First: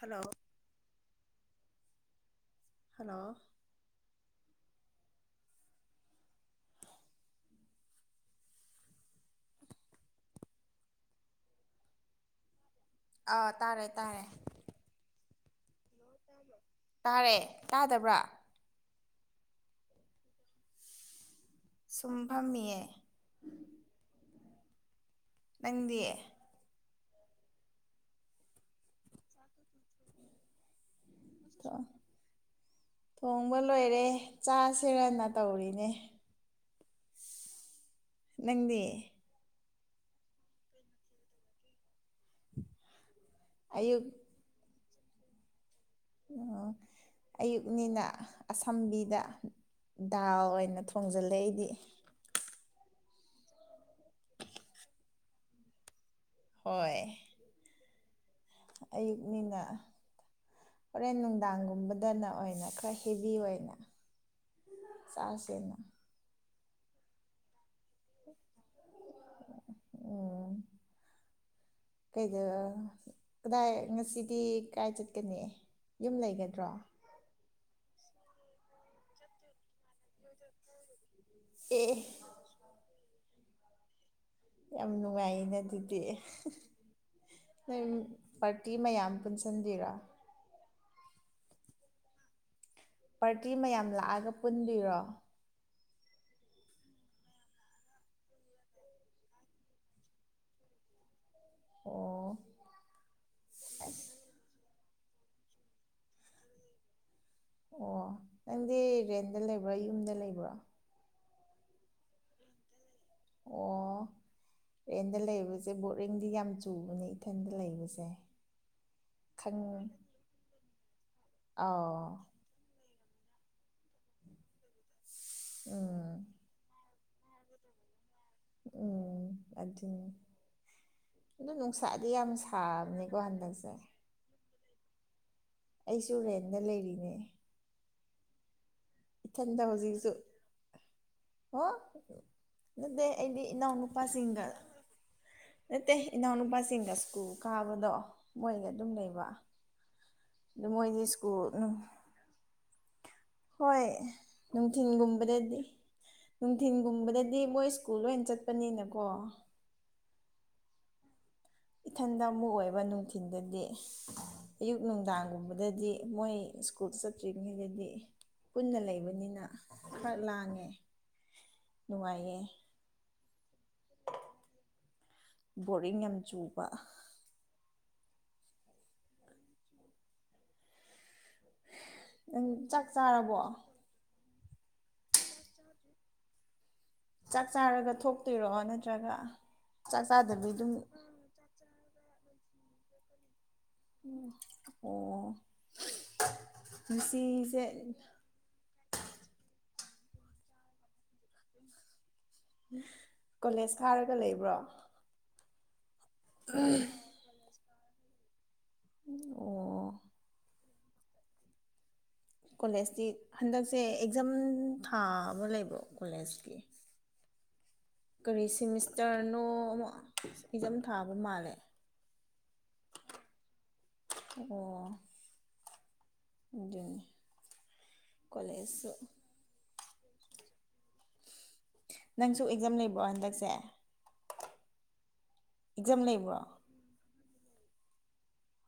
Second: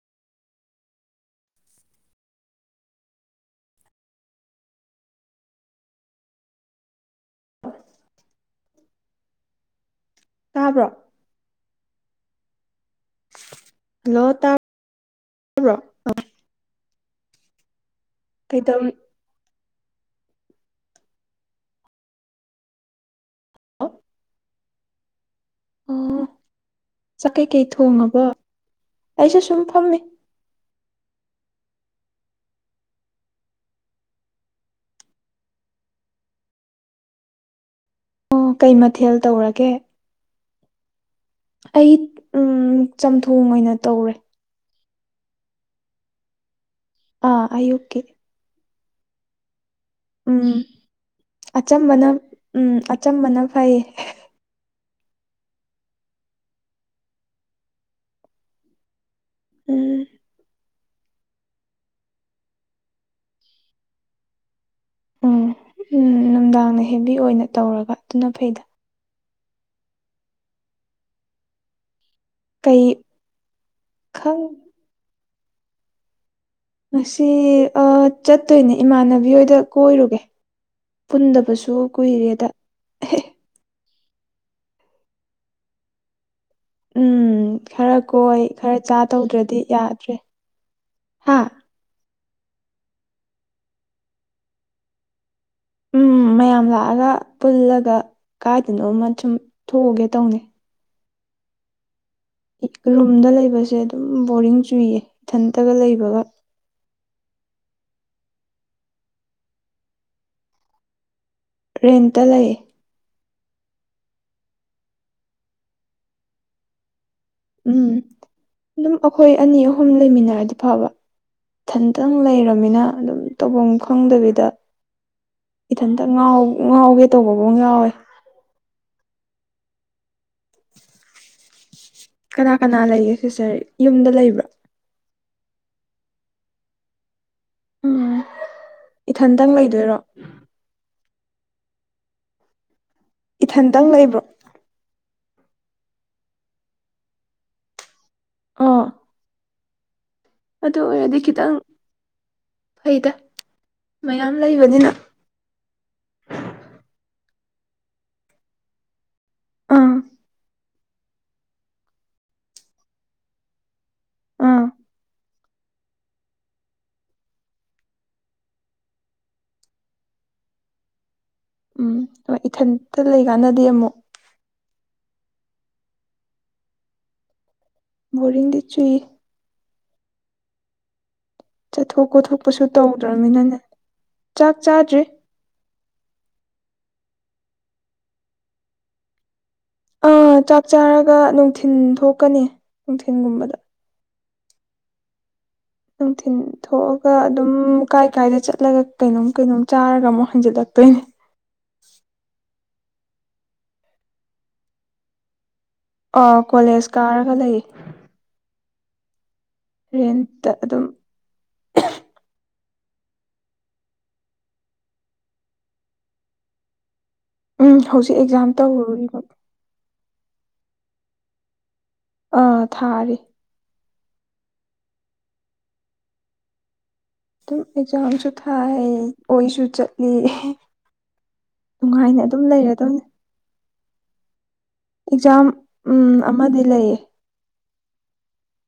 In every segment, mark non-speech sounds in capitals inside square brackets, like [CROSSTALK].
Hello hello [INAUDIBLE] ꯍ [INAUDIBLE] [INAUDIBLE] ꯇꯥꯕ꯭ꯔꯣ ꯑꯥ ꯇꯥꯔꯦ ꯇꯥꯔꯦ ꯍꯜꯂꯣ ꯇꯥ ꯇꯥꯕ꯭ꯔꯣ ꯇꯥꯔꯦ ꯇꯥꯗꯕ꯭ꯔꯥ ꯀꯩꯗꯧꯔꯤ ꯁꯨꯝ ꯐꯥꯝꯃꯤꯌꯦ ꯍꯜꯂꯣ ꯅꯪꯗꯤ ꯆꯥꯛ ꯀꯩꯀꯩ ꯊꯣꯡꯉꯕ ꯑꯩꯁꯨ ꯁꯨꯝ ꯐꯝꯃꯤ ꯊꯣꯡ ꯊꯣꯡꯕ ꯂꯣꯏꯔꯦ ꯆꯥ ꯁꯤꯔꯅ ꯇꯧꯔꯤꯅꯦ [INAUDIBLE] ꯑꯣ ꯀꯩ ꯅꯪꯗꯤ ꯃꯊꯦꯜ ꯇꯧꯔꯒꯦ ꯑꯩ ꯎꯝ ꯆꯥꯝꯊꯣꯡ ꯑꯣꯏꯅ ꯑꯌꯨꯛ ꯇꯧꯔꯦ ꯑꯥ ꯑꯌꯨꯛꯀꯤ ꯑꯌꯨꯛꯅꯤꯅ ꯑꯁꯝꯕꯤꯗ ꯗꯥꯎ ꯎꯝ ꯑꯣꯏꯅ ꯊꯣꯡꯖꯤꯜꯂꯦ ꯑꯩꯗꯤ ꯑꯆꯝꯕꯅ ꯎꯝ ꯑꯆꯝꯕꯅ ꯐꯩ ꯍꯣꯏ ꯑꯌꯨꯛꯅꯤꯅ ꯎꯝ ꯍꯣꯔꯦꯟ ꯅꯨꯡꯗꯥꯡꯒꯨꯝꯕꯗꯅ ꯑꯣꯏꯅ ꯈꯔ ꯍꯦꯚꯤ ꯑꯣꯏꯅ ꯎꯝ ꯆꯥꯁꯦꯅ ꯅꯨꯡꯗꯥꯡꯅ ꯍꯦꯕꯤ ꯑꯣꯏꯅ ꯇꯧꯔꯒ ꯑꯗꯨꯅ ꯐꯩꯗ ꯑꯣ ꯀꯩꯗ ꯀꯩ ꯀꯗꯥꯏ ꯉꯁꯤꯗꯤ ꯈꯪ ꯀꯥꯏ ꯆꯠꯀꯅꯤ ꯌꯨꯝ ꯂꯩꯒꯗ꯭ꯔꯣ ꯉꯁꯤ ꯆꯠꯇꯣꯏꯅꯦ ꯏꯃꯥꯟꯅꯕꯤ ꯍꯣꯏꯗ ꯀꯣꯏꯔꯨꯒꯦ ꯄꯨꯟꯗꯕꯁꯨ ꯑꯦ ꯀꯨꯏꯔꯦꯗ ꯌꯥꯝ ꯅꯨꯡꯉꯥꯏꯌꯦꯅ ꯑꯗꯨꯗꯤ ꯎꯝ ꯅꯣꯏ ꯈꯔ ꯀꯣꯏ ꯄꯥꯔꯇꯤ ꯈꯔ ꯆꯥ ꯃꯌꯥꯝ ꯇꯧꯗ꯭ꯔꯗꯤ ꯄꯨꯟꯁꯤꯟꯗꯣꯏꯔꯣ ꯌꯥꯗ꯭ꯔꯦ ꯍꯥ ꯄꯥꯔꯇꯤ ꯃꯌꯥꯝ ꯂꯥꯛꯑꯒ ꯄꯨꯟꯕꯤꯔꯣ ꯎꯝ ꯃꯌꯥꯝ ꯂꯥꯛꯑꯒ ꯄꯨꯜꯂꯒ ꯀꯥꯏꯗꯅꯣꯃ ꯁꯨꯝ ꯊꯣꯛꯎꯒꯦ ꯇꯧꯅꯦ ꯑꯣ ꯔꯨꯝꯗ ꯂꯩꯕꯁꯦ ꯑꯗꯨꯝ ꯕꯣꯔꯤꯡ ꯆꯨꯏꯌꯦ ꯏꯊꯟꯇꯒ ꯂꯩꯕꯒ ꯑꯣ ꯅꯪꯗꯤ ꯔꯦꯟꯗ ꯂꯩꯕ꯭ꯔꯣ ꯌꯨꯝꯗ ꯂꯩꯕ꯭ꯔꯣ ꯔꯦꯟꯇ ꯂꯩꯌꯦ ꯑꯣ ꯔꯦꯟꯗ ꯂꯩꯕꯁꯦ ꯕꯣꯔꯤꯡꯗꯤ ꯌꯥꯝ ꯆꯨꯕꯅꯦ ꯏꯊꯟꯗ ꯎꯝ ꯂꯩꯕꯁꯦ ꯑꯗꯨꯝ ꯑꯩꯈꯣꯏ ꯈꯪ ꯑꯅꯤ ꯑꯍꯨꯝ ꯂꯩꯃꯤꯟꯅꯔꯗꯤ ꯐꯕ ꯑꯥꯎ ꯏꯊꯟꯇꯪ ꯂꯩꯔꯕꯅꯤꯅ ꯑꯗꯨꯝ ꯇꯧꯐꯝ ꯈꯪꯗꯕꯤꯗ ꯏꯊꯟ ꯎꯝ ꯉꯥꯎ ꯉꯥꯎꯒꯦ ꯇꯧꯕ ꯑꯃꯨꯛ ꯌꯥꯎꯋꯦ ꯎꯝ ꯑꯗꯨꯅꯤ ꯑꯗꯨ ꯅꯨꯡꯁꯥꯗꯤ ꯌꯥꯝ ꯀꯅꯥ ꯀꯅꯥ ꯂꯩꯒꯦ ꯁꯥꯕꯅꯦꯀꯣ ꯁꯤꯁꯇꯔ ꯍꯟꯗꯛꯁꯦ ꯌꯨꯝꯗ ꯂꯩꯕ꯭ꯔꯥ ꯑꯩꯁꯨ ꯔꯦꯟꯗ ꯂꯩꯔꯤꯅꯦ ꯎꯝ ꯏꯊꯟꯇꯪ ꯏꯊꯟꯗ ꯂꯩꯗꯣꯏꯔꯣ ꯍꯧꯖꯤꯛꯁꯨ ꯑꯣ ꯅꯠꯇꯦ ꯑꯩꯗꯤ ꯏꯊꯟꯇꯪ ꯂꯩꯕ꯭ꯔꯣ ꯏꯅꯥꯎꯅꯨꯄꯥꯁꯤꯡꯒ ꯅꯠꯇꯦ ꯏꯅꯥꯎꯅꯨꯄꯥꯁꯤꯡꯒ ꯁ꯭ꯀꯨꯜ ꯀꯥꯕꯗꯣ ꯃꯣꯏꯒ ꯑꯣ ꯑꯗꯨꯝ ꯂꯩꯕ ꯑꯗꯨ ꯃꯣꯏꯗꯤ ꯑꯣꯏꯔꯗꯤ ꯁ꯭ꯀꯨꯜ ꯈꯤꯇꯪ ꯐꯩꯗ ꯍꯣꯏ ꯃꯌꯥꯝ ꯂꯩꯕꯅꯤꯅ ꯅꯨꯡꯊꯤꯟꯒꯨꯝꯕꯗꯗꯤ ꯅꯨꯡꯊꯤꯟꯒꯨꯝꯕꯗꯗꯤ ꯃꯣꯏ ꯁ꯭ꯀꯨꯜ ꯂꯣꯏꯅ ꯆꯠꯄꯅꯤꯅꯀꯣ ꯎꯝ ꯏꯊꯟꯗ ꯑꯃꯨꯛ ꯑꯣꯏꯕ ꯅꯨꯡꯊꯤꯜꯗꯗꯤ ꯑꯥ ꯑꯌꯨꯛ ꯅꯨꯡꯗꯥꯡꯒꯨꯝꯕꯗꯗꯤ ꯃꯣꯏ ꯁ꯭ꯀꯨꯜ ꯆꯠꯇ꯭ꯔꯤꯉꯩꯗꯗꯤ ꯄꯨꯟꯅ ꯂꯩꯕꯅꯤꯅ ꯈꯔ ꯂꯥꯡꯉꯦ ꯎꯝ ꯅꯨꯡꯉꯥꯏꯌꯦ ꯍꯣꯏ ꯏꯊꯟꯇ ꯂꯩꯀꯥꯟꯗꯗꯤ ꯑꯃꯨꯛ ꯕꯣꯔꯤꯡ ꯌꯥꯝ ꯆꯨꯕ ꯕꯣꯔꯤꯡꯗꯤ ꯆꯨꯏ ꯆꯠꯊꯣꯛ ꯅꯪ ꯀꯣꯠꯊꯣꯛꯄꯁꯨ ꯆꯥꯛ ꯆꯥꯔꯕꯣ ꯇꯧꯗ꯭ꯔꯝꯅꯤꯅꯅꯦ ꯆꯥꯛ ꯆꯥꯗ꯭ꯔꯤ ꯆꯥꯛ ꯆꯥꯔꯒ ꯊꯣꯛꯇꯣꯏꯔꯣ ꯅꯠꯇ꯭ꯔꯒ ꯆꯥꯛ ꯑꯥ ꯆꯥꯗꯕꯤ ꯆꯥꯛ ꯑꯗꯨꯝ ꯆꯥꯔꯒ ꯅꯨꯡꯊꯤꯟ ꯊꯣꯛꯀꯅꯤ ꯅꯨꯡꯊꯤꯟꯒꯨꯝꯕꯗ ꯎ ꯑꯣ ꯅꯨꯡꯊꯤꯟ ꯊꯣꯛꯑꯒ ꯑꯗꯨꯝ ꯉꯁꯤꯁꯦ ꯀꯥꯏ ꯀꯥꯏꯗ ꯆꯠꯂꯒ ꯀꯩꯅꯣꯝ ꯀꯩꯅꯣꯝ ꯆꯥꯔꯒ ꯑꯃꯨꯛ ꯍꯟꯖꯤꯜꯂꯛꯇꯣꯏꯅꯤ ꯀꯣꯂꯦꯖ ꯀꯥꯔꯒ ꯂꯩꯕ꯭ꯔꯣ ꯑ ꯀꯣꯂꯦꯖ ꯀꯥꯔꯒ ꯂꯩꯌꯦ ꯑꯣ ꯔꯦꯟꯇ ꯑꯗꯨꯝ ꯀꯣꯂꯦꯖꯇꯤ ꯍꯟꯗꯛꯁꯦ ꯑꯦꯛꯖꯥꯝ ꯊꯥ ꯑꯃ ꯂꯩꯕ꯭ꯔꯣ ꯀꯣꯂꯦꯖꯀꯤ ꯎꯝ ꯍꯧꯖꯤꯛ ꯀꯔꯤ ꯑꯦꯛꯖꯥꯝ ꯇꯧꯔꯤꯕ ꯁꯤꯃꯤꯁꯇꯔꯅꯣ ꯑꯃꯨꯛ ꯑꯦꯖꯝ ꯊꯥꯕ ꯃꯥꯜꯂꯦ ꯑꯥ ꯊꯥꯔꯤ ꯑꯣ ꯑꯗꯨꯅꯤ ꯑꯗꯨꯝ ꯑꯦꯛꯖꯥꯝꯁꯨ ꯊꯥꯏ ꯀꯣꯂꯦꯖꯁꯨ ꯑꯣꯏꯁꯨ ꯆꯠꯂꯤ ꯅꯨꯡꯉꯥꯏꯅ ꯑꯗꯨꯝ ꯅꯪꯁꯨ ꯑꯦꯛꯖꯥꯝ ꯂꯩꯔꯗꯣꯏꯅꯦ ꯂꯩꯕ꯭ꯔꯣ ꯍꯟꯗꯛꯁꯦ ꯑꯦꯛꯖꯥꯝ ꯑꯦꯛꯖꯥꯝ ꯑꯝ ꯂꯩꯕ꯭ꯔꯣ ꯑꯃꯗꯤ ꯂꯩꯌꯦ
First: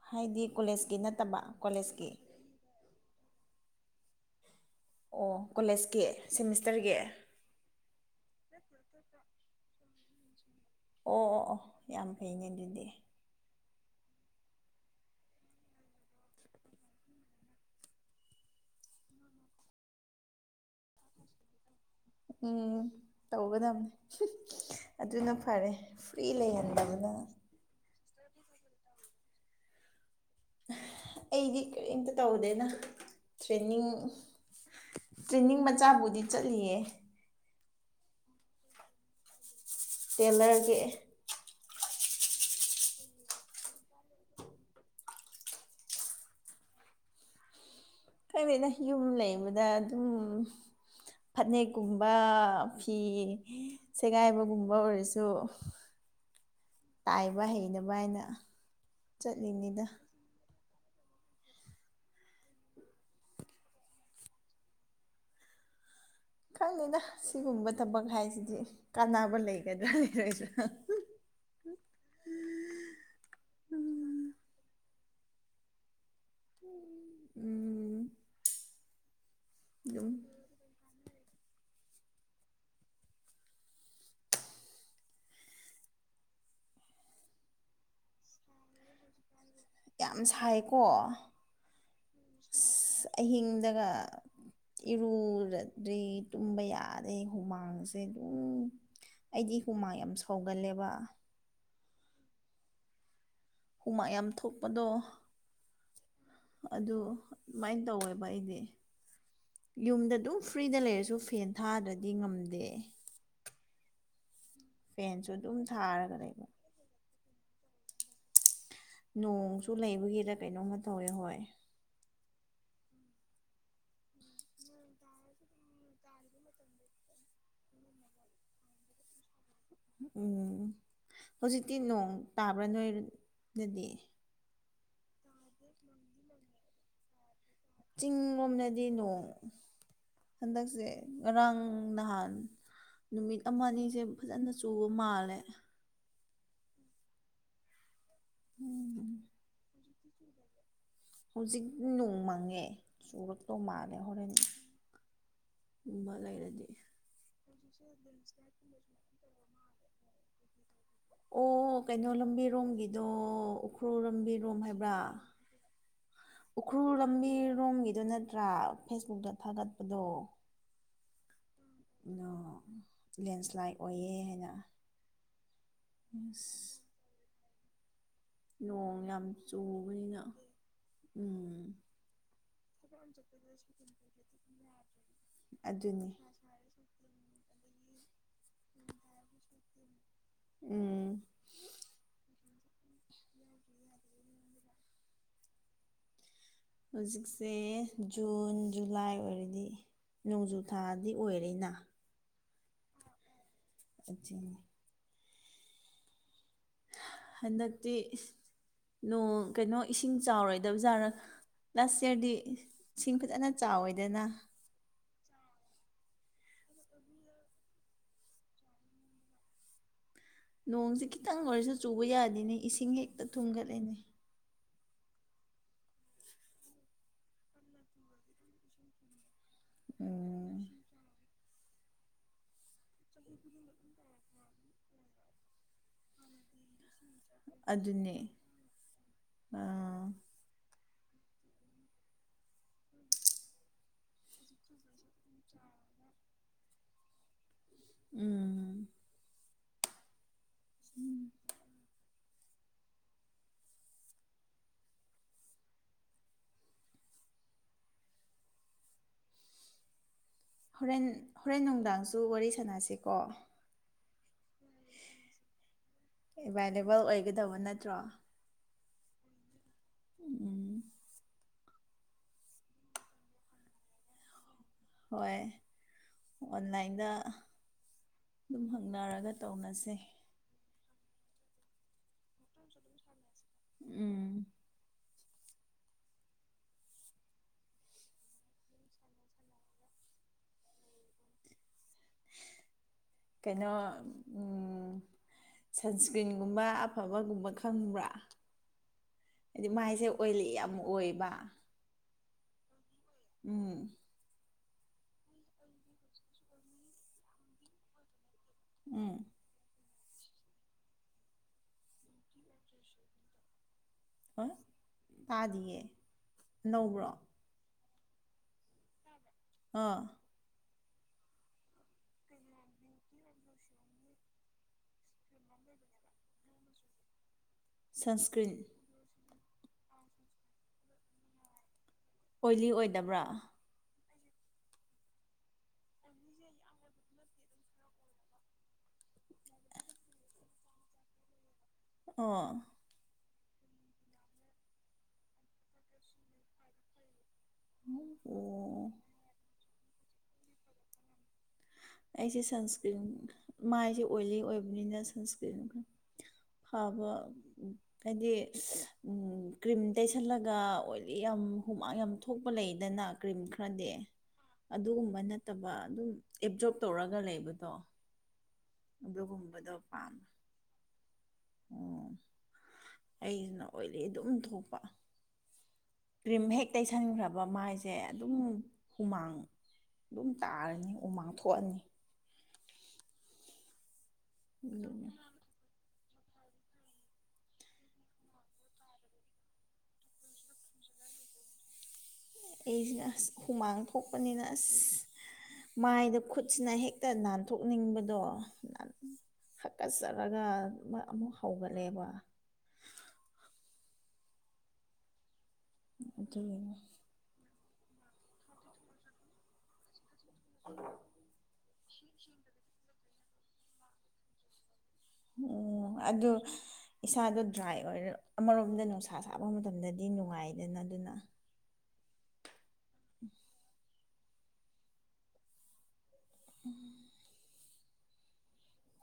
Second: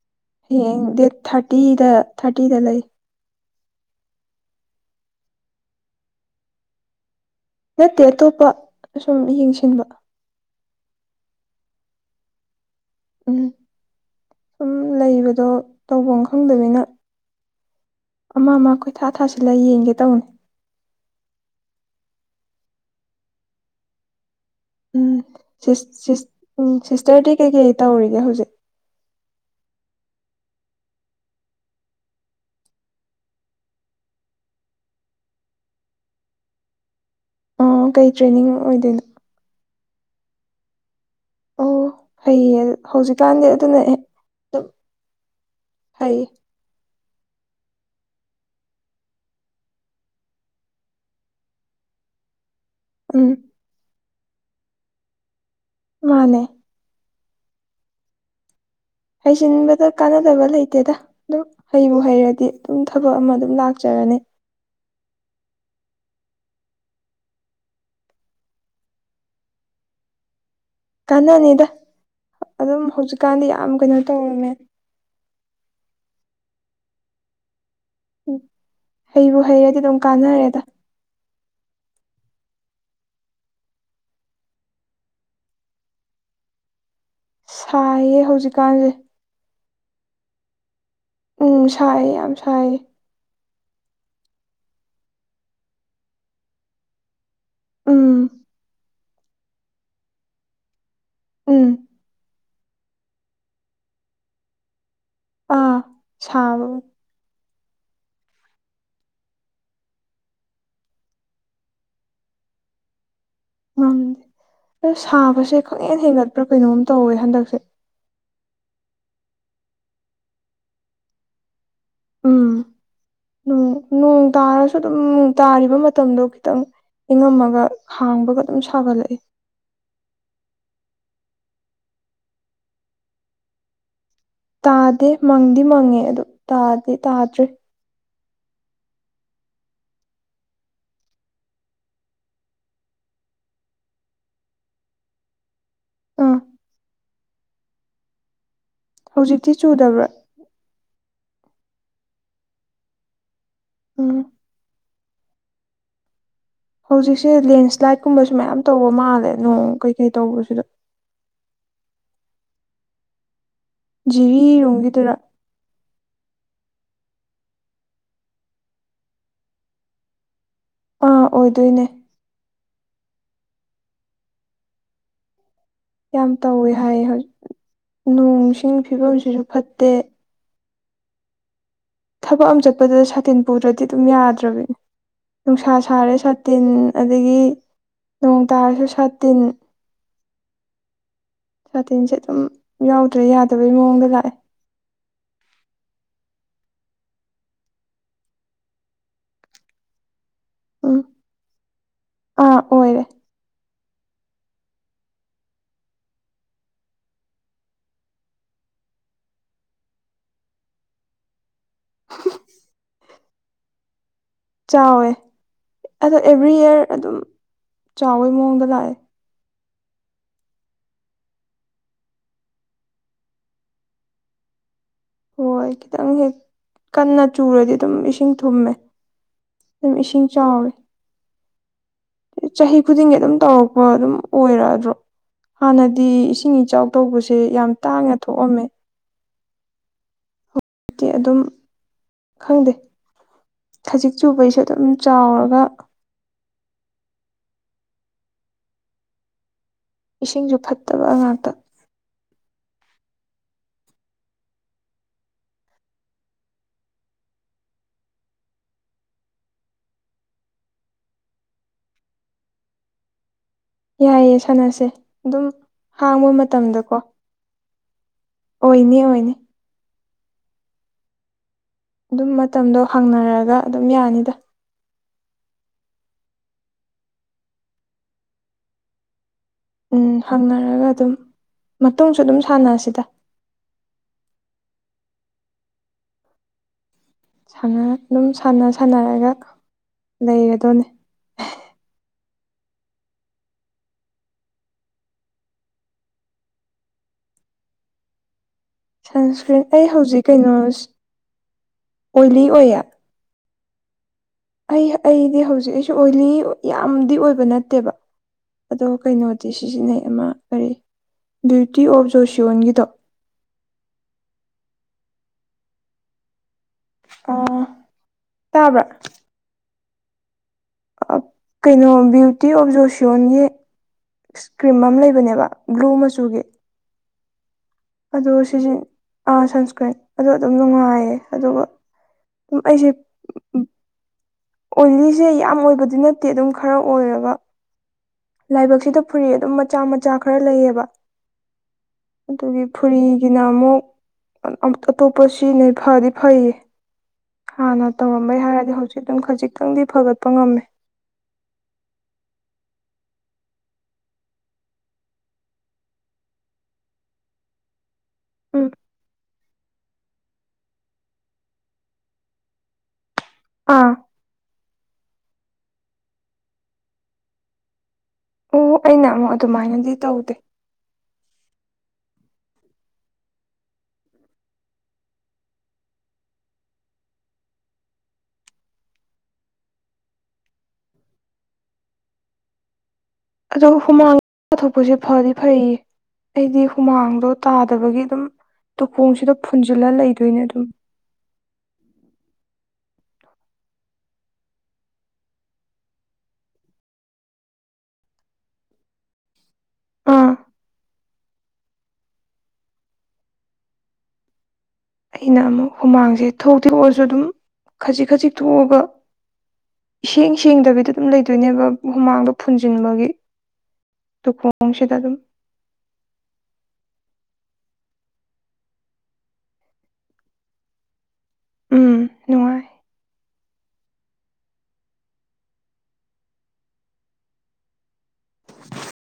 ꯍꯥꯏꯗꯤ ꯍꯌꯦꯡ ꯀꯣꯂꯦꯖꯀꯤ ꯗꯦꯠ ꯅꯠꯇꯕ ꯊꯥꯔꯇꯤꯗ ꯀꯣꯂꯦꯖꯀꯤ ꯊꯥꯔꯇꯤꯗ ꯂꯩ ꯑꯣ ꯀꯣꯂꯦꯖꯀꯤ ꯁꯦꯃꯤꯁꯇꯔꯒꯤ ꯅꯠꯇꯦ ꯑꯇꯣꯞꯄ ꯁꯨꯝ ꯌꯦꯡꯁꯤꯟꯕ ꯑꯣ ꯑꯣ ꯑꯣ ꯌꯥꯝ ꯐꯩꯅꯦ ꯑꯗꯨꯗꯤ ꯎꯝ ꯁꯨꯝ ꯂꯩꯕꯗꯣ ꯇꯧꯕꯝ ꯈꯪꯗꯅꯤꯅ ꯑꯃ ꯑꯃ ꯀꯣꯏꯊꯥ ꯊꯥꯁꯤꯜꯂ ꯌꯦꯡꯒꯦ ꯇꯧꯅꯤ ꯎꯝ ꯇꯧꯒꯗꯝꯅꯤ ꯎꯝ ꯁꯤꯁ ꯐ꯭ꯔꯤ ꯁꯤꯁ ꯎꯝ ꯂꯩꯍꯟꯗꯕꯅ ꯁꯤꯁꯇꯔꯗꯤ ꯀꯩꯀꯩ ꯇꯧꯔꯤꯒꯦ ꯍꯧꯖꯤꯛ ꯑꯩꯗꯤ ꯀꯔꯤꯝꯇ ꯇꯧꯗꯦꯅ ꯇ꯭ꯔꯦꯟꯅꯤꯡ꯫ ꯇ꯭ꯔꯦꯅꯤꯡ ꯃꯆꯥꯕꯨꯗꯤ ꯆꯠꯂꯤꯌꯦ꯫ ꯎꯝ ꯀꯩ ꯇ꯭ꯔꯦꯅꯤꯡ ꯑꯣꯏꯗꯣꯏꯅꯣ꯫ ꯇꯦꯂꯔꯒꯤ꯫ ꯑꯣ ꯐꯩꯌꯦ ꯍꯧꯖꯤꯛꯀꯥꯟꯗꯤ ꯑꯗꯨꯅ ꯑꯗꯨꯝ ꯐꯩꯌꯦ꯫ ꯀꯩꯅꯅ ꯌꯨꯝ ꯂꯩꯕꯗ ꯑꯗꯨꯝ ꯐꯅꯦꯛꯀꯨꯝꯕ꯫ ꯐꯤ ꯎꯝ ꯁꯦꯒꯥꯏꯕꯒꯨꯝꯕ ꯑꯣꯏꯔꯁꯨ꯫ ꯃꯥꯅꯦ꯫ ꯇꯥꯏꯕ ꯍꯩꯅꯕ ꯍꯥꯏꯅ꯫ ꯆꯠꯂꯤꯅꯤꯗ ꯍꯩꯁꯤꯟꯕꯗ ꯀꯥꯟꯅ ꯗꯕ ꯂꯩꯇꯦꯗ ꯑꯗꯨꯝ ꯍꯩꯕꯨ ꯍꯩꯔꯗꯤ ꯑꯗꯨꯝ ꯊꯕꯛ ꯑꯃ ꯑꯗꯨꯝ ꯂꯥꯛꯆꯔꯅꯤ꯫ ꯈꯪꯗꯦꯗ ꯁꯤꯒꯨꯝꯕ ꯊꯕꯛ ꯍꯥꯏꯁꯤꯗꯤ ꯀꯥꯟꯅꯕ ꯂꯩꯒꯗ꯭ꯔꯥ ꯂꯩꯔꯣꯏꯗ꯭ꯔ ꯀꯥꯟꯅꯅꯤꯗ ꯑꯗꯨꯝ ꯍꯧꯖꯤꯛꯀꯥꯟꯗꯤ ꯌꯥꯝ ꯀꯩꯅꯣ ꯎꯝ ꯇꯧꯔꯝꯃꯦ꯫ ꯎꯝ꯫ ꯎꯝ ꯍꯩꯕꯨ ꯍꯩꯔꯗꯤ ꯑꯗꯨꯝ ꯀꯥꯟꯅꯔꯦꯗ꯫ ꯁꯥꯏꯌꯦ ꯍꯧꯖꯤꯛꯀꯥꯟꯁꯦ꯫ ꯌꯥꯝ ꯁꯥꯏꯀꯣ꯫ ꯎꯝ ꯁꯥꯏ ꯌꯥꯝ ꯁꯥꯏ꯫ ꯑꯁ ꯑꯍꯤꯡꯗꯒ ꯏꯔꯨꯨꯗ꯭ꯔꯗꯤ ꯇꯨꯝꯕ ꯌꯥꯗꯦ ꯍꯨꯃꯥꯡ ꯍꯨꯃꯥꯡꯁꯦ ꯎꯝ ꯑꯗꯨꯝ ꯑꯩꯗꯤ ꯍꯨꯃꯥꯡ ꯌꯥꯝ ꯁꯧꯒꯜꯂꯦꯕ꯫ ꯎꯝ꯫ ꯍꯨꯃꯥꯡ ꯌꯥꯝ ꯊꯣꯛꯄꯗꯣ ꯑꯥ ꯁꯥꯕ ꯑꯗꯨ꯫ ꯑꯗꯨꯃꯥꯏꯅ ꯇꯧꯋꯦꯕ ꯑꯩꯗꯤ꯫ ꯌꯨꯝꯗ ꯑꯗꯨꯝ ꯐ꯭ꯔꯤꯗ ꯂꯩꯔꯁꯨ ꯐꯦꯟ ꯊꯥꯗ꯭ꯔꯗꯤ ꯉꯝꯗꯦ꯫ ꯉꯝꯗꯦ ꯑꯝ ꯐꯦꯟꯁꯨ ꯑꯗꯨꯝ ꯁꯥꯕꯁꯦ ꯈꯪꯍꯦꯟ ꯊꯥꯔꯒ ꯂꯩꯕ ꯍꯦꯟꯒꯠꯄ꯭ꯔꯥ ꯀꯩꯅꯣꯝ ꯇꯧꯋꯦ ꯍꯟꯗꯛꯁꯦ꯫ ꯅꯣꯡꯁꯨ ꯂꯩꯕꯒꯤꯔ ꯀꯩꯅꯣꯝꯃ ꯇꯧꯋꯦ ꯍꯣꯏ꯫ ꯎꯝ [INAUDIBLE] ꯅꯣꯡ ꯇꯥꯔꯁꯨ ꯑꯗꯨꯝ ꯇꯥꯔꯤꯕ ꯃꯇꯝꯗꯣ ꯈꯤꯇꯪ꯫ ꯏꯉꯝꯃꯒ ꯍꯥꯡꯕꯒ ꯑꯗꯨꯝ ꯁꯥꯒꯠꯂꯛꯑꯦ꯫ ꯎꯝ ꯍꯧꯖꯤꯛꯇꯤ ꯅꯣꯡ ꯇꯥꯕ꯭ꯔꯥ ꯅꯣꯏꯗꯗꯤ꯫ ꯇꯥꯗꯦ ꯃꯪꯗꯤ ꯃꯪꯉꯦ ꯑꯗꯨ ꯇꯥꯗꯤ ꯇꯥꯗ꯭ꯔꯤ꯫ ꯆꯤꯡꯂꯣꯝꯗꯗꯤ ꯅꯣꯡ ꯍꯟꯗꯛꯁꯦ ꯉꯔꯥꯡ ꯅꯍꯥꯟ꯫ ꯅꯨꯃꯤꯠ ꯑꯃ ꯑꯅꯤꯁꯦ ꯐꯖꯅ ꯆꯨꯕ ꯃꯥꯜꯂꯦ꯫ ꯑꯥ ꯎꯝ꯫ ꯍꯧꯖꯤꯛꯇꯤ ꯆꯨꯗꯕ꯭ꯔꯥ꯫ ꯍꯧꯖꯤꯛ ꯅꯣꯡ ꯃꯪꯉꯦ ꯆꯨꯔꯛꯇꯧ ꯃꯥꯜꯂꯦ ꯎꯝ ꯍꯣꯔꯦꯟ꯫ ꯎꯕ ꯂꯩꯔꯗꯤ꯫ ꯍꯧꯖꯤꯛꯁꯦ ꯂꯦꯟꯁ꯭ꯂꯥꯏꯠ ꯀꯨꯝꯕꯁꯨ ꯃꯌꯥꯝ ꯇꯧꯕ ꯃꯥꯜꯂꯦ ꯅꯣꯡ ꯀꯩꯀꯩ ꯇꯧꯕꯁꯤꯗ꯫ ꯑꯣ ꯀꯩꯅꯣ ꯂꯝꯕꯤꯔꯣꯝꯒꯤꯗꯣ ꯎꯈ꯭ꯔꯨꯜ ꯂꯝꯕꯤꯔꯣꯝ ꯍꯥꯏꯕ꯭ꯔꯥ꯫ ꯖꯤꯔꯤꯔꯣꯝꯒꯤꯗꯨꯔ ꯎꯈ꯭ꯔꯨꯜ ꯂꯝꯕꯤꯔꯣꯝꯒꯤꯗꯨ ꯅꯠꯇ꯭ꯔꯥ ꯐꯦꯁꯕꯨꯛꯇ ꯊꯥꯒꯠꯄꯗꯣ꯫ ꯑꯥ ꯑꯣꯏꯗꯣꯏꯅꯦ꯫ ꯑ ꯂꯦꯟꯁ꯭ꯂꯥꯏꯠ ꯑꯣꯏꯌꯦ ꯍꯥꯏꯕ꯫ ꯌꯥꯝ ꯇꯧꯋꯦ ꯍꯥꯏ ꯍꯧꯖꯤꯛ ꯅꯣꯡ ꯁꯤꯡꯒꯤ ꯅꯣꯡ ꯌꯥꯝ ꯐꯤꯕꯝꯁꯤꯁꯨ ꯐꯠꯇꯦ꯫ ꯆꯨꯕꯅꯤꯅ ꯎꯝ꯫ ꯊꯕꯛ ꯑꯃ ꯆꯠꯄꯗ ꯁꯥꯇꯤꯟ ꯄꯨꯗ꯭ꯔꯗꯤ ꯑꯗꯨꯝ ꯌꯥꯗ꯭ꯔꯕꯅꯦ ꯅꯨꯡꯁꯥ ꯑꯗꯨꯅꯤ ꯁꯥꯔꯦ ꯁꯥ ꯁꯥꯇꯤꯟ ꯑꯗꯒꯤ ꯅꯣꯡ ꯇꯥꯔꯁꯨ ꯁꯥ ꯇꯤꯟ ꯎꯝ ꯁꯥꯇꯤꯟꯁꯦ ꯑꯗꯨꯝ ꯌꯥꯎꯗ꯭ꯔꯗꯤ ꯌꯥꯗꯕꯩ ꯃꯑꯣꯡꯗ ꯂꯥꯛꯑꯦ ꯍꯧꯖꯤꯛꯁꯦ ꯖꯨꯟ ꯖꯨꯂꯥꯏ ꯑꯣꯏꯔꯗꯤ ꯅꯣꯡꯖꯨ ꯎꯝ ꯊꯥꯗꯤ ꯑꯣꯏꯔꯤꯅ ꯑꯥ ꯑꯣꯏꯔꯦ ꯑꯗꯨꯅꯦ ꯍꯟꯗꯛꯇꯤ ꯅꯣꯡ ꯀꯩꯅꯣ ꯏꯁꯤꯡ ꯆꯥꯎꯔꯣꯏꯗꯕ ꯖꯥꯠꯂ ꯂꯥꯁ ꯏꯌꯥꯔꯗꯤ ꯏꯁꯤꯡ ꯐꯖꯅ ꯆꯥꯎꯋꯦꯗꯅ ꯆꯥꯎꯋꯦ ꯑꯗꯣ ꯑꯦꯚ꯭ꯔꯤ ꯏꯌꯥꯔ ꯑꯗꯨꯝ ꯆꯥꯎꯕꯩ ꯃꯑꯣꯡꯗ ꯂꯥꯛꯑꯦ ꯅꯣꯡꯁꯦ ꯈꯤꯇꯪ ꯑꯣꯏꯔꯁꯨ ꯆꯨꯕ ꯌꯥꯗꯦꯅꯦ ꯏꯁꯤꯡ ꯍꯦꯛꯇ ꯊꯨꯝꯒꯠꯂꯦꯅꯦ ꯍꯣꯏ ꯈꯤꯇꯪ ꯍꯦꯛ ꯀꯟꯅ ꯆꯨꯔꯗꯤ ꯑꯗꯨꯝ ꯏꯁꯤꯡ ꯊꯨꯝꯃꯦ ꯑꯗꯨꯝ ꯏꯁꯤꯡ ꯎꯝ ꯆꯥꯎꯋꯦ ꯆꯍꯤ ꯈꯨꯗꯤꯡꯒꯤ ꯑꯗꯨꯝ ꯇꯧꯔꯛꯄ ꯑꯗꯨꯝ ꯑꯣꯏꯔꯛꯗ꯭ꯔꯣ ꯍꯥꯟꯅꯗꯤ ꯏꯁꯤꯡ ꯏꯆꯥꯎ ꯇꯧꯕꯁꯦ ꯌꯥꯝ ꯇꯥꯡꯅ ꯑꯗꯨꯅꯦ ꯊꯣꯛꯑꯝꯃꯦ ꯑꯥ ꯍꯧꯖꯤꯛꯇꯤ ꯑꯗꯨꯝ ꯈꯪꯗꯦ ꯈꯖꯤꯛ ꯆꯨꯕꯩꯁꯨ ꯑꯗꯨꯝ ꯆꯥꯎꯔꯒ ꯎꯝ ꯏꯁꯤꯡꯁꯨ ꯐꯠꯇꯕ ꯉꯥꯛꯇ ꯍꯣꯔꯦꯟ ꯍꯣꯔꯦꯟ ꯅꯨꯡꯗꯥꯡꯁꯨ ꯋꯥꯔꯤ ꯁꯥꯟꯅꯁꯤꯀꯣ ꯌꯥꯏꯑꯦ ꯁꯥꯟꯅꯁꯦ ꯑꯗꯨꯝ ꯍꯥꯡꯕ ꯃꯇꯝꯗꯀꯣ ꯑꯦꯕꯥꯏꯂꯦꯕꯜ ꯑꯣꯏꯒꯗꯕ ꯅꯠꯇ꯭ꯔꯣ ꯑꯣꯏꯅꯤ ꯑꯣꯏꯅꯤ ꯎꯝ ꯑꯗꯨꯝ ꯃꯇꯝꯗꯣ ꯍꯪꯅꯔꯒ ꯑꯗꯨꯝ ꯌꯥꯅꯤꯗ ꯍꯣꯏ ꯑꯣꯟꯂꯥꯏꯟꯗ ꯑꯗꯨꯝ ꯍꯪꯅꯔꯒ ꯇꯧꯅꯁꯦ ꯎꯝ ꯍꯪꯅꯔꯒ ꯑꯗꯨꯝ ꯃꯇꯨꯡꯁꯨ ꯑꯗꯨꯝ ꯁꯥꯟꯅꯁꯤꯗ ꯎꯝ ꯍꯪꯅꯔꯒ ꯑꯗꯨꯝ ꯁꯥꯟꯅ ꯁꯥꯟꯅꯔꯒ ꯂꯩꯔꯗꯧꯅꯦ ꯀꯩꯅꯣ ꯎꯝ ꯁꯟꯁ꯭ꯀ꯭ꯔꯤꯟꯒꯨꯝꯕ ꯑꯐꯕꯒꯨꯝꯕ ꯈꯪꯕ꯭ꯔꯥ ꯁꯟꯁꯀ꯭ꯔꯤꯟ ꯍꯥꯏꯗꯤ ꯑꯩ ꯃꯥꯏꯁꯦ ꯍꯧꯖꯤꯛ ꯑꯣꯏꯂꯤ ꯀꯩꯅꯣ ꯌꯥꯝ ꯑꯣꯏꯌꯦꯕ ꯑꯣꯏꯂꯤ ꯑꯣꯏꯌꯦ ꯎꯝ ꯑꯩ ꯑꯩꯗꯤ ꯍꯧꯖꯤꯛ ꯑꯩꯁꯨ ꯑꯣꯏꯂꯤ ꯌꯥꯝꯗꯤ ꯑꯣꯏꯕ ꯅꯠꯇꯦꯕ ꯑꯗꯣ ꯎꯝ ꯀꯩꯅꯣ ꯑꯗꯨ ꯁꯤꯖꯤꯟꯅꯩ ꯑꯃ ꯀꯔꯤ ꯕ꯭ꯌꯨꯇꯤ ꯑꯣꯐ ꯖꯣꯁꯤꯌꯣꯟꯒꯤꯗꯣ ꯍꯣꯏ ꯇꯥꯗꯦꯌꯦ ꯅꯧꯕ꯭ꯔꯣ ꯑꯥ ꯇꯥꯕ꯭ꯔꯥ ꯑꯥ ꯀꯩꯅꯣ ꯕ꯭ꯌꯨꯇꯤ ꯑꯣꯐ ꯖꯣꯁꯤꯌꯣꯟꯒꯤ ꯀ꯭ꯔꯤꯝ ꯑꯃ ꯂꯩꯕꯅꯦꯕ ꯄ꯭ꯂꯨ ꯃꯆꯨꯒꯤ ꯑꯗꯨ ꯁꯟꯁꯀ꯭ꯔꯤꯟ ꯁꯤꯖꯤꯟ ꯁꯟꯁꯀ꯭ꯔꯤꯟ ꯑꯗꯨꯗ ꯑꯗꯨꯝ ꯅꯨꯡꯉꯥꯏꯌꯦ ꯑꯗꯨꯒ ꯑꯝ ꯑꯣꯏꯂꯤ ꯑꯩꯁꯦ ꯑꯣꯏꯗꯕ꯭ꯔꯥ ꯎ ꯑꯣꯏꯂꯤꯁꯦ ꯌꯥꯝ ꯑꯣꯏꯕꯗꯤ ꯅꯠꯇꯦ ꯑꯗꯨꯝ ꯈꯔ ꯑꯣꯏꯔꯒ ꯂꯥꯏꯕꯛꯁꯤꯗ ꯐꯨꯔꯤ ꯑꯗꯨꯝ ꯃꯆꯥ ꯃꯆꯥ ꯈꯔ ꯂꯩꯌꯦꯕ ꯑꯥ ꯑꯣ ꯑꯗꯨꯒꯤ ꯐꯨꯔꯤꯒꯤꯅ ꯑꯃꯨꯛ ꯑꯇꯣꯞꯄ ꯁꯤꯖꯤꯟꯅꯩ ꯐꯗꯤ ꯐꯩꯌꯦ ꯍꯥꯟꯅ ꯇꯧꯔꯝꯕꯩ ꯍꯥꯏꯔꯗꯤ ꯍꯧꯖꯤꯛ ꯑꯗꯨꯝ ꯈꯖꯤꯛꯇꯪꯗꯤ ꯐꯒꯠꯄ ꯉꯝꯃꯦ ꯑꯩꯁꯦ ꯁꯟꯁꯀ꯭ꯔꯤꯟ ꯃꯥꯏꯁꯦ ꯑꯣꯏꯂꯤ ꯑꯣꯏꯕꯅꯤꯅ ꯁꯟꯁꯀ꯭ꯔꯤꯟ ꯐꯕ ꯍꯥꯏꯗꯤ ꯎꯝ ꯎꯝ ꯀ꯭ꯔꯤꯝ ꯇꯩꯁꯜꯂꯒ ꯑꯣꯏꯂꯤ ꯌꯥꯝ ꯍꯨꯃꯥꯡ ꯌꯥꯝ ꯊꯣꯛꯄ ꯂꯩꯗꯅ ꯀ꯭ꯔꯤꯝ ꯈꯔꯗꯤ ꯑꯥ ꯑꯗꯨꯒꯨꯝꯕ ꯅꯠꯇꯕ ꯑꯗꯨꯝ ꯑꯦꯞꯖꯣꯞ ꯇꯧꯔꯒ ꯂꯩꯕꯗꯣ ꯑꯣ ꯑꯩꯅ ꯑꯃꯨꯛ ꯑꯗꯨꯒꯨꯝꯕꯗꯣ ꯑꯗꯨꯃꯥꯏꯅꯗꯤ ꯇꯧꯗꯦ ꯑꯣ ꯑꯩꯅ ꯑꯣꯏꯂꯤ ꯑꯗꯨꯝ ꯊꯣꯛꯄ ꯀ꯭ꯔꯤꯝ ꯍꯦꯛ ꯇꯩꯁꯟꯈ꯭ꯔꯕ ꯃꯥꯏꯁꯦ ꯑꯗꯨꯝ ꯍꯨꯃꯥꯡ ꯑꯗꯨꯝ ꯇꯥꯔꯅꯤ ꯎꯃꯥꯡꯊꯣꯛꯑꯅꯤ ꯑꯗꯣ ꯍꯨꯃꯥꯡ ꯊꯣꯛꯄꯁꯦ ꯑꯗꯨꯅ ꯐꯗꯤ ꯐꯩꯌꯦ ꯑꯩꯗꯤ ꯍꯨꯃꯥꯡꯗꯣ ꯇꯥꯗꯕꯒꯤ ꯑꯗꯨꯝ ꯇꯨꯈꯣꯡꯁꯤꯗ ꯐꯨꯟꯖꯤꯜꯂ ꯂꯩꯗꯣꯏꯅꯦ ꯑꯗꯨꯝ ꯑꯩꯁꯤꯅ ꯑꯁ ꯍꯨꯃꯥꯡ ꯊꯣꯛꯄꯅꯤꯅ ꯑꯁ ꯃꯥꯏꯗ ꯈꯨꯠꯁꯤꯅ ꯍꯦꯛꯇ ꯅꯥꯟꯊꯣꯛꯅꯤꯡꯕꯗꯣ ꯅꯥꯟ ꯑꯥ ꯍꯛꯀꯠꯆꯔꯒ ꯑꯃ ꯑꯃꯨꯛ ꯍꯧꯒꯠꯂꯦꯕ ꯑꯩꯅ ꯑꯃꯨꯛ ꯍꯨꯃꯥꯡꯁꯦ ꯊꯣꯛꯇꯤ ꯑꯗꯨꯒꯤꯅꯤ ꯊꯣꯛꯑꯁꯨ ꯑꯗꯨꯝ ꯈꯖꯤꯛ ꯈꯖꯤꯛ ꯊꯣꯛꯑꯒ ꯏꯁꯦꯡ ꯁꯦꯡꯗꯕꯤꯗ ꯑꯗꯨꯝ ꯂꯩ ꯗꯨꯅꯦꯕ ꯍꯨꯃꯥꯡꯗꯣ ꯐꯨꯟꯖꯤꯟꯕꯒꯤ ꯇꯨꯈꯣꯡꯁꯤꯗ ꯑꯗꯨꯝ ꯑꯣ ꯑꯗꯨ ꯏꯁꯥꯗꯣ ꯗ꯭ꯔꯥꯏ ꯑꯣꯏꯔꯒ ꯑꯃꯔꯣꯝꯗ ꯅꯨꯡꯁꯥ ꯁꯥꯕ ꯃꯇꯝꯗꯗꯤ ꯅꯨꯡꯉꯥꯏꯗꯅ ꯑꯗꯨꯅ ꯎꯝ ꯅꯨꯡꯉꯥꯏ ꯎꯝ [UNINTELLIGIBLE]